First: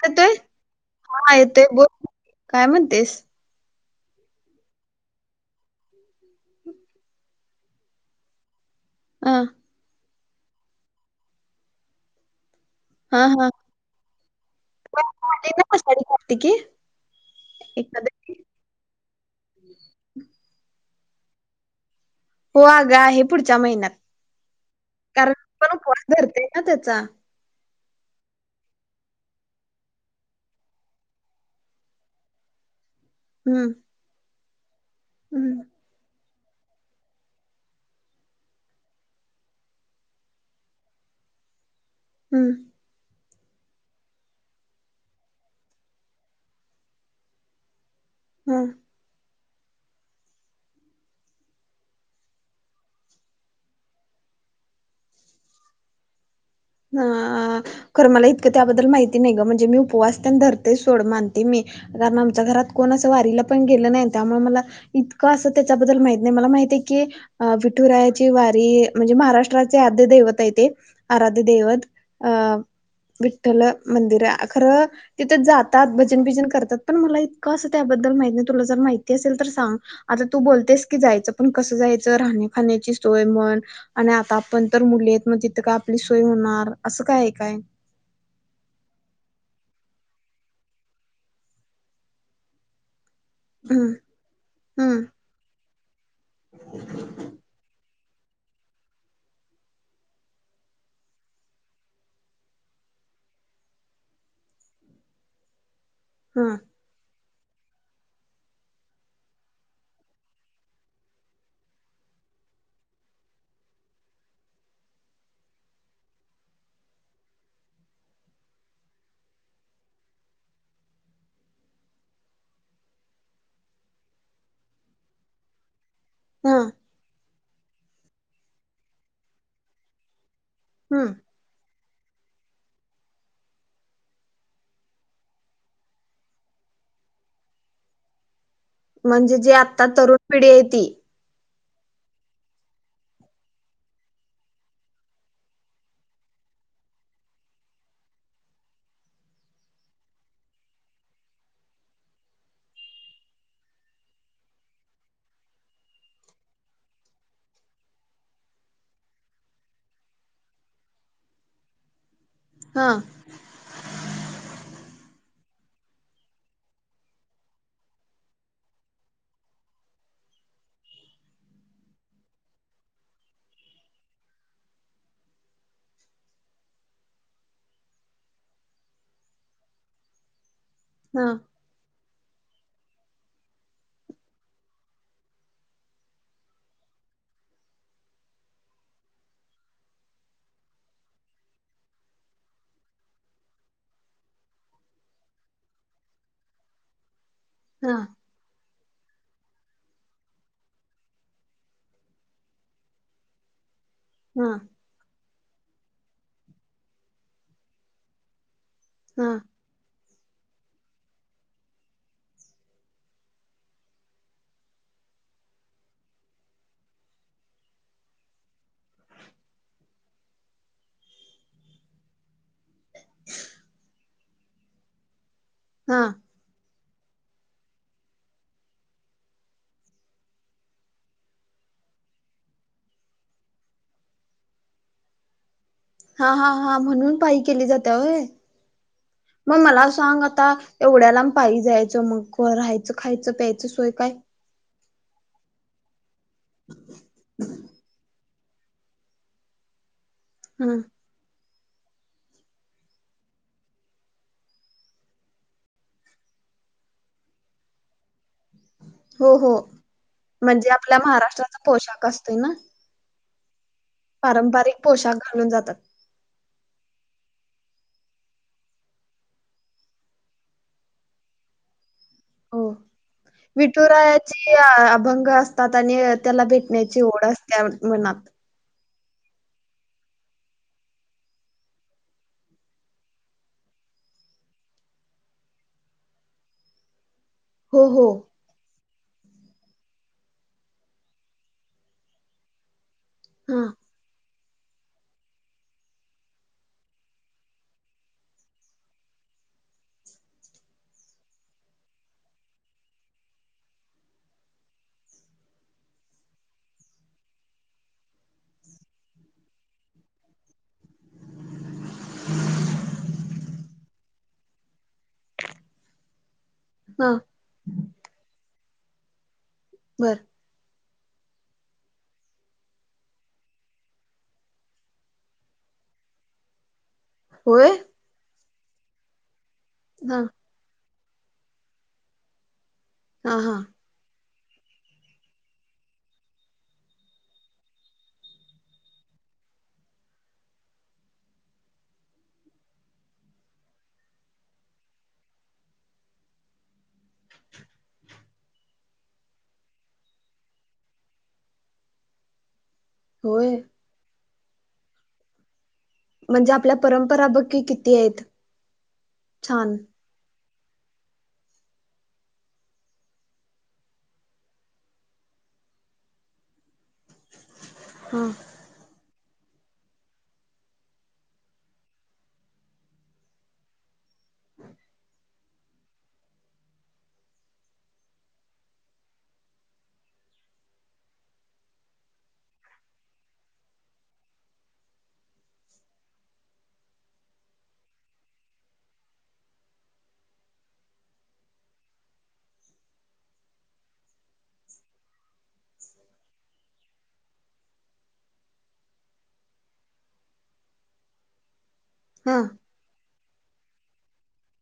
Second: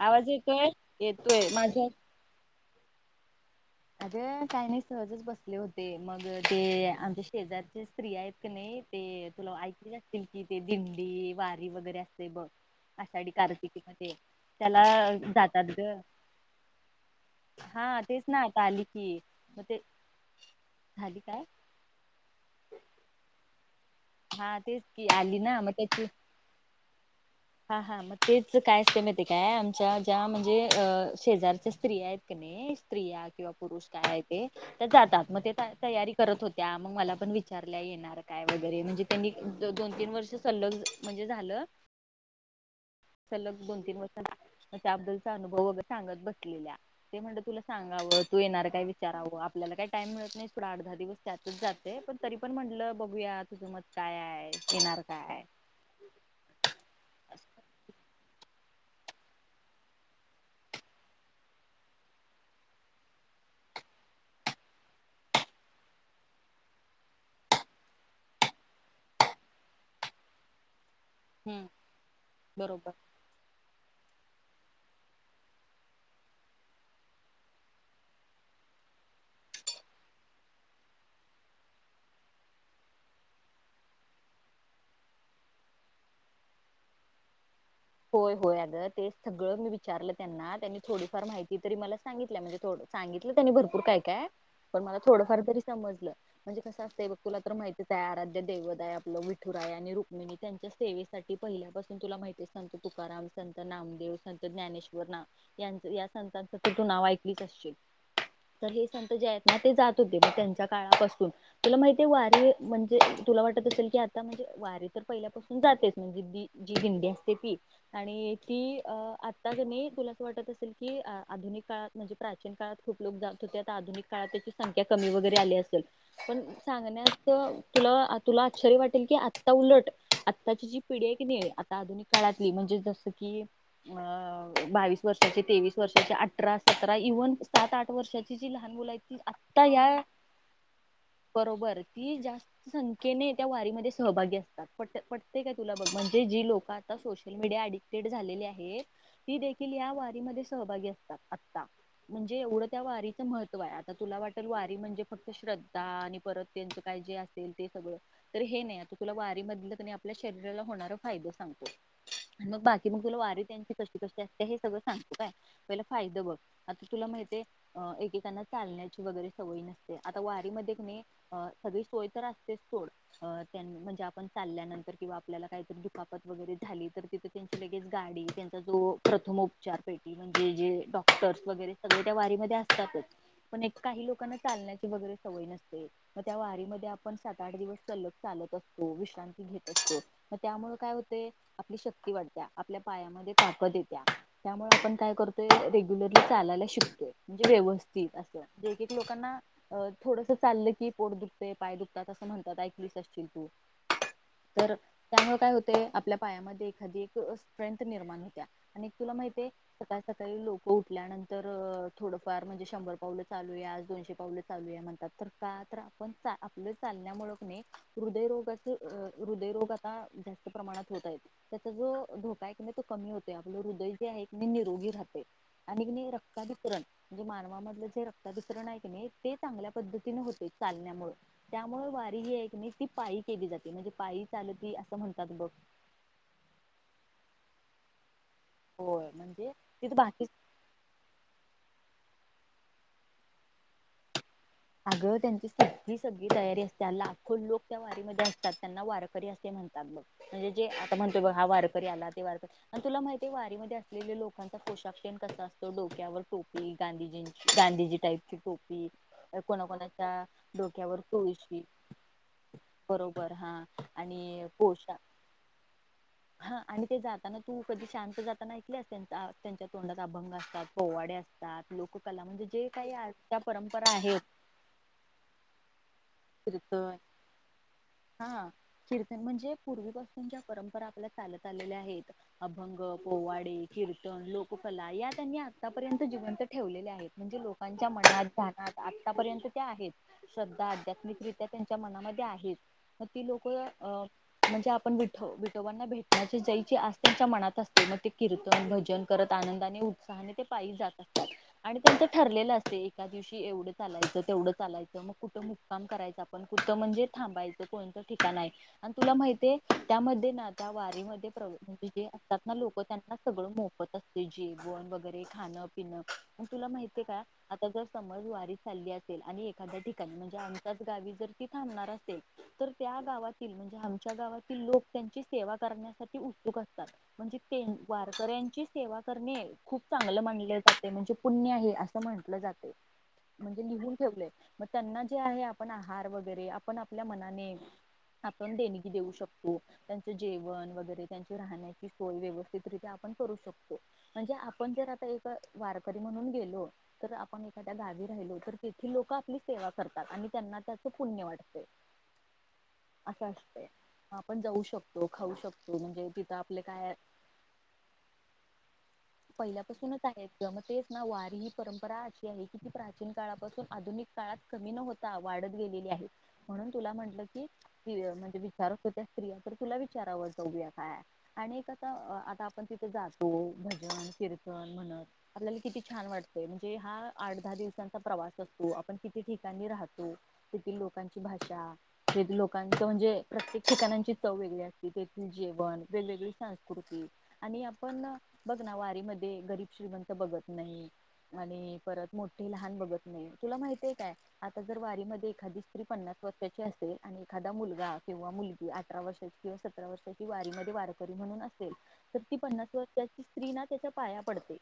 आवाज येतोय हा येतोय बोल माझा काय म्हणतेस अरे काही नाहीज सहजच बसले होते मग ते आमच्या शेजारचे स्त्रीया आहेत क नाही ते अ तुला ऐकलं ते दिंडी वारी वगैरे असते बघ हा आषाढी हा कार्तिकीमध्ये त्याला आली ना जातात ग आषाढी कार्तिकी हा एकादशी? तेच नाही तली की मग ते [unintelligible] झाली काय हो अ ग आहे पुढच्या महिन्यात हा तेच की कारण आली ना मग पण त्याची उपवास धरते ना त्याचा हा हा मग तेच काय असते माहिती काय आमच्या ज्या म्हणजे शेजारच्या स्त्रीया आहेत का नाही स्त्रिया किंवा हम्म पुरुष काय हे जातात मग ते हम्म तयारी करत होत्या मग मला पण विचारल्या येणार काय वगैरे म्हणजे त्यांनी दोन तीन वर्ष सल्लग म्हणजे झालं हम् सलग दोन तीन वर्ष अबदलचा अनुभव वगर सांगत बसलेल्या ते म्हणत तुला सांग तू येणार हम्म. काय विचारावं आपल्याला काही टाइम मिळत नाही थडा अठ दहा दिवस त्यातच जाते पण तरी पण म्हटलं बघूया तुझं मत काय आहे येणार काय ह खरं मला इतकं त्याबद्दल माहिती नाही ग म्हणजे मी उपवास त्यां धरते सोड मानते मी कारण आमच्या घरात कोण असं वारीला पण गेलं नाही त्यामुळे मला इतकं असं त्याच्याबद्दल माहित नाही मला माहती आहे की विठुरायाची वारी म्हणजे महाराष्ट्राचे आद्य दैवत आहे ते हम्म देव बरोबर विठल मंदिर खरं तिथ जातात भात पण मला इ त्याबद् मा तु मा असेल तर सांग आता तू बतेस कयच पण कसयच राची सोय आप मु तथ होणार असं काय काय होय होय अग ते सगळं मी विचारलं त्यांना त्यांनी थोडीफार माहिती तरी मला सांगितल्या म्हणजे थोडं सांगितलं त्यांनी भरपूर हम्म काय काय पण मला हम्म थोडंफार तरी समजलं म्हणजे कसं असतय बघ तुला तर माहिती त्या आराध्य देवदाय आपलं विठुरा आहे आणि रुक्मिणी त्यांच्या सेवेसाठी पहिल्यापासून तुला माहिती संत तुकाराम संत नामदेव संत ज्ञानेश्वर ना यां या संतांच हम्म तू नाव ऐकल तर हे संत जयत ना ते जात होते मग त्यांच्या काळापासून तुला माहितीे वारी म्हणजे तुला वाटत असेल की आता म्हणजे वारी तर पहिल्यापासून जातेच म्हणजे जी दिंडी अस आणि ती आता जमी तुलाच वाटत असेल की आधुनिक काळात म्हणजे प्राचीन काळात खूप लोक जात होते आता आधुनिक काळात त्याची संख्या कमी वगैरे आली असेल पण हम्म चांग ना [unintelligible] तुला तुला आश्चर्य वाटेल की आत्ता उलट आत्ताची जी पिढी हम्म आहे की नाही आधिक काळातली म्हणजे जस की अ बावीस वर्षाचे तेवीस वर्षाचे अठरा सतरा इव्हन सात आठ वर्षाची जी लहान मुलं आहेत ती म्हणजे जे आत्ता आता या तरुण पिढी आहे ती बरोबर ती जास्त संख्येने त्या वारीमध्ये सहभागी असतात प्रट प्रत्येक आहे तुला बघ म्हणजे जी लोकात आ सोशल मीडिया अडिक्टेड झालेली आहे ती देखील या वारी मध्ये सहभागी असतात आता म्हणजे एवढं त्या वारीच महत्त्व आहे आता तुला वाटल वारी म्हणजे फक्त श्रद्धा आणि परत त्यांच काय जे असेल ते सगळं तर हे नाही आता तुला वारी मधलंनी आपल्या शरीराला होणार फायदा सांगत आणि मग हा बाकी मग तुला वारी त्यांची कशी कशी असते हेगं सांग य पला फायद बघ आता तुला माहती एकेकांना चालण्याची वगैरे सवय नसते आता वारी म सगळी सोय तर असतेच सोड त्यां म्हणजे आपण चालल्यानंतर किंवा आपल्याला काहीतरी द वगैरे झाली तर तिथे त्यांची लगेच गाडी त्यांचा जो प्रथम उपचार पेटी म्हणजे जे हा डॉक्टर्स वगैरे सगळे त्या वारी म असतातच पण काही लोकांना लण्याची वगैरे सवय नसते मग त्या वारी म आपण सात आठ दिवस चालत असतो विश्रांती घेत असतो मग त्यामुळे काय ते आपली शक्ती वाढत्या आपल्या पायामध्ये ताकद येत्या त्यामुळे आपण काय करतोय रेग्युलरली चालायला शिकतोय म्हणजे हा व्यवस्थित असं एक एक लोकांना अ थोडंसं चाललं की पोट दुखते पाय दुखतात असं म्हणतात ऐकलीस असशील तू हा तर त्यामुळे काय होत ते आपल्या पायामध्ये एखादी एक स्ट्रेंथ निर्माण होत्या आणि तुला हा माहितय काही लोक उठल्यानंतर थोडंफार म्हणजे शंभर पावलं चालूया दोनशे पावलं चालू या म्हणतात तर का तर आपण आपलं चालण्यामुळ हृदयरोगाच हृदयरोग आता जात प्रमाणात होत त्याचा जो धोका कमी होते आपलं हृदय एक मी निरोगी राहते हा आणि रक्ताभिश्रण म्हणजे मानवामधलं जे रक्त भिश्रण आहे ते चांगल्या पद्धतीने होते चालण्यामुळे त्यामुळे वारी ही आहे की ती पायी केली जाते म्हणजे पायी चाल अस म्हण कात बक हा हा हा म्हणून पाय केली जाते होय होय म्हणजे मग मला तिथं सांग बाकी आता एवढ्या लांब पायी मग राहायचं खायचं प्यायचं सोय काय अगं त्यांची सती सगळी तयारी असते लाखो लोक त्या वारीमध्ये अस ात त्यांना वारकरी असे म्हणतात बघ म्हणजे जे हम्म आता म्हणतय बघ हा वार ला ते वार तुला माहिती वारी म असलेल्या लोकांचा पोशाख कसा असतो डोक्यावर टोपी गांधीजी गांधीजी टाईपची टोपी हो हो कोणाकोणाच्या म्हणजे आपल्या डोक्यावर महाराष्ट्राचा तुळशी पोशाख असतोय ना बरोबर हा आणि पारंपरिक पोशा पोशाख घालून जातात हा आणि ते जाताना तू कधी शांत जाताना ऐकले अस त्यां त्यांच्या तोंडात अभंग असतात पोवाडे असतात लोक कला म्हणजे हो जे काही आजच्या परंपरा आहेत विठुरायाचे अभंग असतात त्याला कीर्तन भेटण्याची ओढ असल्या मनात हा कीर्तन म्हणजे पूर्वीपासून ज्या परंपरा आपल्या चालत आलेल्या आहेत अभंग पोवाडे कीर्तन लोककला या त्यांनी आतापर्यंत जिवंत ठेवलेल्या आहेत म्हणजे हो लोकांच्या हो मनात जाणार आतापर्यंत ते आहेत श्रद्धा अद्या क्रित्या त्यांच्या मनामध्ये आहेत ती लोक हा अं म्हणजे आपण विठो विठोबांना भेटण्याची जयची आज त्यांच्या मनात असते मग ते कीर्तन भजन करत आनंदाने उत्साहाने ते पायी जात असतात आणि त्यांचं ठरलेलं असते एका दिवशी एवढं चालायचं तेवढं चालायचं मग कुठं मु काम करायच आपण कुठं म्हणजे थांबायचं कोणतं ठिकाण आहे आणि तुला माहितय त्यामध्ये ना त्या वारीमध्ये ते असतात ना लोक त्यांना सगळं मोफत असते जेवण वगैरे खाणं पिणं म तुला माहती आहे हा का आता जर समज वारी चालली असेल आणि एका ठिकाणी बर म्हणजे आम्ही त्याच गावी जर ती थांबणार असेल तर त्या गावातील म्हणजे आमच्या गावातील लोक त्यांची सेवा करण्यासाठी उत्सुक असतात म्हणजे ते होय वारकऱ्यांची सेवा करणे खूप चांगलं हा मानले जातात म्हणजे पुण्य आहे असं म्हटलं जातं हा हा म्हणजे लिहून ठेवलय मग त्यांना जे आहे आहार वगैरे आपण आपल्या मनाने आपण देणगी देऊ शकतो त्यांच जेवण वगैरे त्यांची राहण्याची सोय व्यवस्थित रित्या आपण करू शकतो म्हणजे आपण जर आता एक वारकरी म्हणून गेलो तर आपण एखाद्या गावी राहिलो तर तेथील लोक आपली सेवा करतात आणि त्यांना त्याच पुण्य वाटते असं होय असते ह आपण जाऊ शकतो खाऊ शकतो तिथं म्हणजे आपले आपल्या काय परंपरा बक्की किती आहेत छान जमतेच ना वारी ही परंपरा अशी आहे की ती प्राचीन काळापासून आधुनिक काळात कमी न होते वाढत गेलेली आहे म्हणून तुला म्हटल की हि हा म्हणजे विचारत होते त्या स्त्रिया तर तुला विचारावं जाऊया काय आणि आता आता आपण तिथे जातो भजन कीर्तन म्हणत आपल्याला किती छान वाटतय म्हणजे हा आठ दहा दिवसांचा प्रवास असतो आपण किती ठिकाणी राहतो तेथील लोकांची भाषा तेथ लोकांच म्हणजे प्रत्येक ठिकाणांची चव वेगळी असती तेथील जेवण वेगवेगळी संस्कृती आणि आपण बघ ना वारी मध्ये गरीब श्रीमंत बघत नाही आणि परत मोठे लहान बघत नाही तुला माहती आहे काय आता जर वारी म एखादी स्त्री पन्नास वर्षाची असेल आणि एखादा मुलगा किंवा मुलगी अठरा वर्षाची किंवा सतरा वर्षाची वारी म वारकरी म्हणून अस तर ती हा पन्नास वर्षाची तीना त्याच्या पाया पडते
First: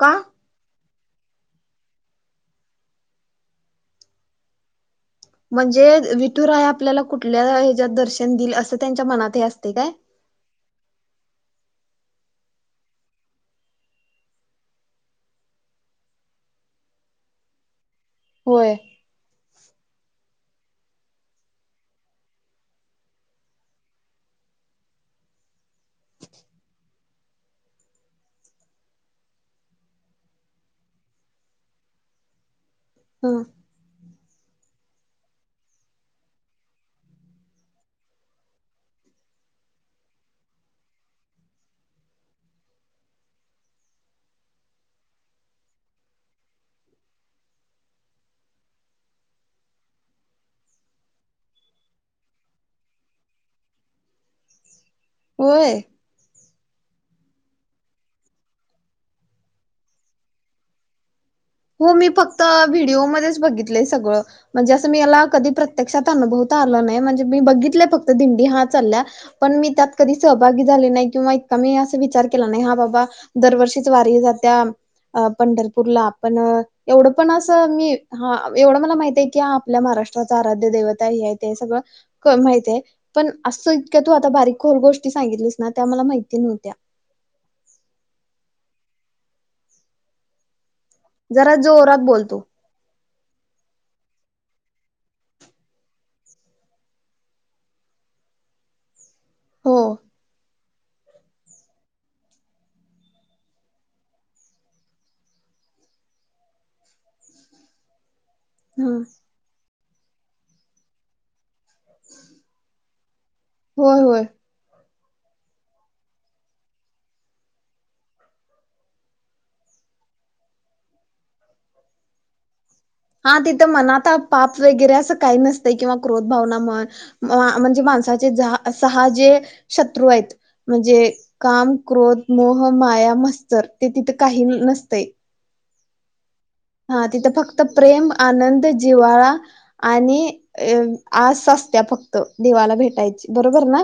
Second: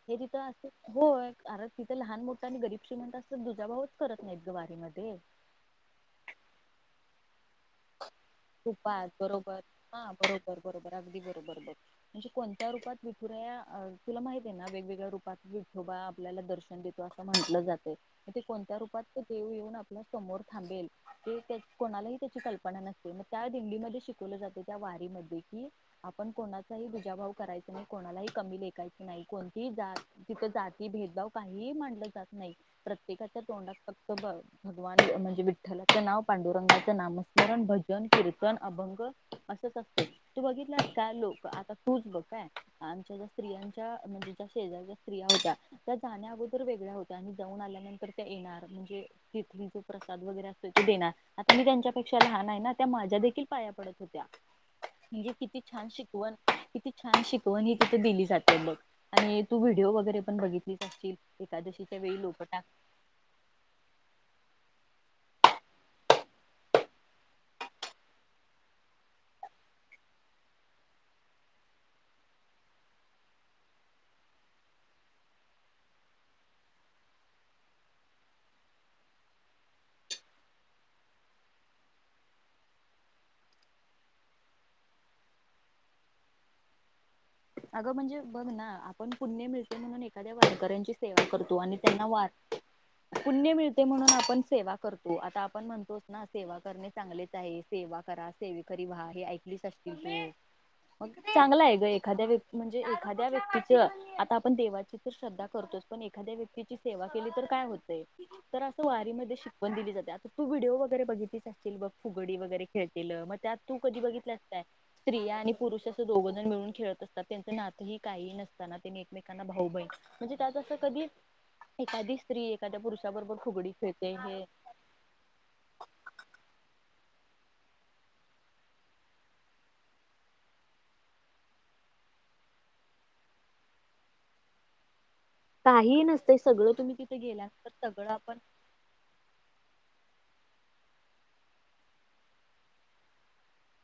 का हे तिथं अस होय कारन तिथं लहान मोठं आणि गरीब श्रीमंत दुजा भाऊच करत नाहीत गं वारीमध्ये म्हणजे विटूराया आपल्याला कुठ ल्या हच्यात दर्शन दिल असं त्यांच्या तुपात मनात हे बरोबर असतय काय हा बरोबर बरोबर अगदी म्हणजे कोणत्या रूपात विठु राया अं तुला माहित आहेे, ना वेगवेगळ्या रूपात विठोबा आपल्याला दर्शन देतो असं म्हटलं जातं. ते होय. कोणत्या रूपात देेव येऊन आपल्या समोर थांबेल ते त्या कोणालाही त्याची कल्प पण नसते मग त्या दिल्लीमध्ये शिकवलं जाते त्या वारी मध्ये कि आपण कोणाचाही भुजाभाव करायच नाही, कोणालाही कमी लेखाचं नाही कोणतीही तिथ जाती भेदभाव काहीही मडलं जात नाही. ह प्रत्येकाच्या तोंडात फक्त भगवान म्हणजे विठ्ठलाचं नाव पांडुरंगाचं नामसं कारण भजन कीर्तन अभंग असंच असतयं तू बघितलास का लोक आता तूच बघ काय आमच्या ज्या स्त्रियांच्या म्हणजे ज्या शेजारीच्या स्त्रिया होत्या त्या जाण्या अगोदर वेगळ्या होत्या आणि जाऊन आल्यानंतर त्या येणार म्हणजे तिथली जे प्रसाद वगैरे असतो देणार आता मी ज्यांच्यात पेक्षा लहान आहे ना त्या माझ्या देखील पाया पडत होत्या. म्हणजे किती होय छान शिकवण. किती छान शिकवण ही तिथे दिली जाते बगं आणि तू व्हिडिओ वगैरे पण बघितलीच असील. हो मी फक्त व्हिडिओमध्येच बघितलंय सगळं म्हणजे असं मीला कधी प्रत्यक्षात अनुभवता आलं नाही, म्हणजे मी बघितल्या फक्त दिंडी हा चाल्या पण मी त्यात कधी सहभागी झाले नाही किंवा इतका मी अस विचार केला नाही हा बाबा दरवर्षीच वारी जात्या अं पंढरपूरला. पण एवढं पण असं मी हा एवढं मला माहित हाय की हा आपल्या महाराष्ट्राच आराध्य दैवत हाय हे हाय ते हाय सगळं माहित आहे, पण असं इतक्या तू आता बारीक खोलं गोष्टी सांगितलीस ना त्या मला माहिती नव्हत्या. अगं म्हणजे बघ ना आपण पुण्य मिळते म्हणून एखाद्या वनकऱ्यांची जरा जोरात बोल तू! पुण्य मिळते म्हणून आपण सेवा करतो, आता आपण म्हणतोच ना सेवा करणे चांगलेच आहे, सेवा करा सेवेकरी व्हा. हे ऐकलीच हो असतील तू. मग चांगल हाय गं एखाद्या व्यती म्हणजे एखाद्या व्यक्तीच आता आपण देवाची तर श्रद्धा करतोच, पण एखाद्या व्यक्तीची सेवा केली तर काय होतयं. तर ह असं वारीमध्ये शिक वन दिली जाते पण आता तू विडिओ वगैरे बघितली अं संतील फुगडी वगैरे खेळतेल म त्यात तू कधी होय होय. बघितल्यास काय? स्त्रिया आणि पुरुष असं दोघ जण मिळून खेळत असतात. त्यांच नातं ही काही नसताना त्यांनी एकमेकांना भाऊ बहीण म्हणजे त्यात असं कधी एखादी स्त्री एखाद्या हा पुरुषाबरोबर तिथं फुगडी मनात खेळते तं हे पाप वगैरे असं काही नसतयं किंवा क्रोध भावना म्हण म्हणजे माणसाचे सहा जे शत्रू हायत, म्हणजे काम, क्रोध, मोह, माया, मस्तर ते तिथे काही नसतयं. काही ही नस हा तिथं फक्त प्रेम, आनंद, जिवाळा आणि ऐ आस असत्या फक्त देवाला भेटायची बरोबर ना?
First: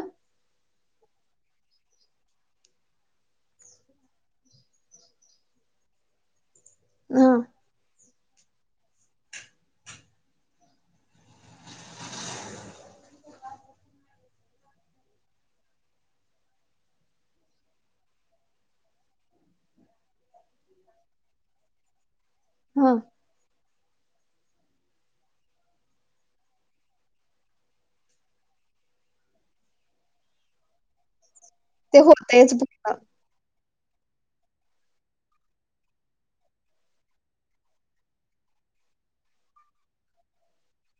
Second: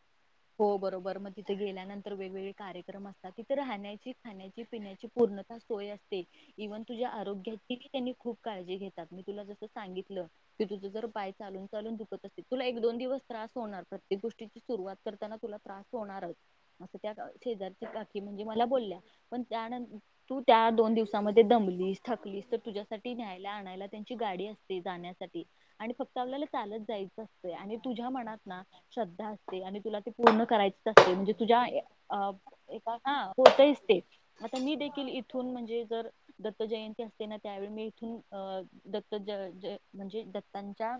हो बरोबर मग तिथे गेल्यानंतर वेगवेगळे कार्यक्रम असतात. तिथे राहण्याची, खाण्याची, पिण्याची पूर्णता सोय असते. इव्हन तुझ्या हा आरोग्याची ही त्यांनी खूप काळजी घेतात मी तुला जस सांगितलं की तुझं जर पाय चालून चालून दुखत असतील तुला एक दोन दिवस त्रास होणार प्रत्येक गोष्टीची सुरुवात करताना तुला त्रास होणारचं. असं त्या शेजारची काकी म्हणजे मला बोलल्या, पण त्यानं तू त्या दोन दिवसामध्ये दमलीस थकलीस तर हा तुझ्यासाठी न्यायंला आणायला त्यांची गाडी असते जाण्यासाठी आणि फक्त आपल्याला चालत जायचं असतं, आणि तुझ्या मनात ना श्रद्धा असते आणि- तुला ते पूर्ण करायच असते म्हणजे तुझ्या ए ते अ होतयच फक्त हां होतयच - ते आता मी देखील इथून म्हणजे जर, दत्त जयंती असते ना, त्यावेळी मी इथून अ दत्त जय जय म्हणजे, दत्तांच्या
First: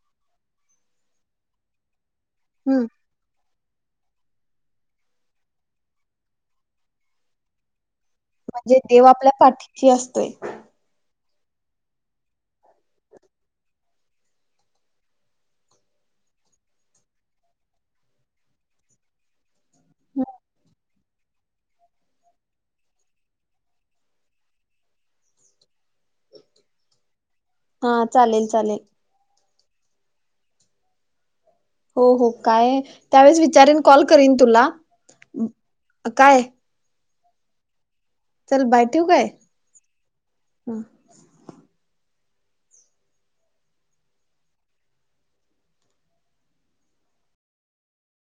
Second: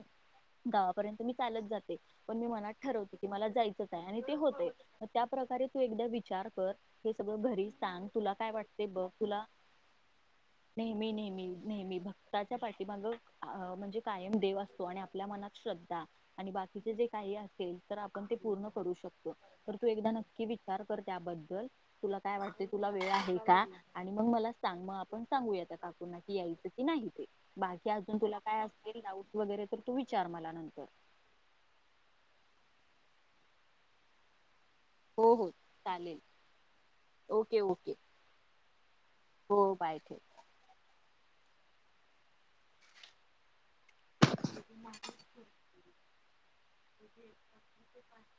गावापर्यंत मी चालत जाते. पण मी मनात हम्म ठरवते की मला जाय- चाय आणि ते होतय त्या प्रकारे तू एकदा विचार कर, हे सगळ घरी सांग. तुला काय म्हणजे वाटते देव बघ आपल्या तुला पाठीशी असतोय. नेहमी नेहमी नेहमी भक्ताच्या पाठीमाग म्हणजे कायम देव असतो आणि आपल्या मनात श्रद्धा आणि बाकीचे जे काही असेल तर आपण ते पूर्ण- करू शकतो. तर तू एकदा नक्की विचार कर? त्याबद्दल! तुला काय वाटते तुला वेळ आहे का? आणि मग मला सांग मग आपण सांगूया त्या काकूंना कि यायचं की नाही! बाकी हा अजून तुला चालेल काय चालेल असेल डाऊट वगैरे- तू विचार मला नंतर. हो हो काय त्यावेळेस विचारीन कॉल करीन तुला. हो हो चालेल. काय ओके ओके. चल बाय ठेवू काय? हो बाय ठेव हं [inaudible]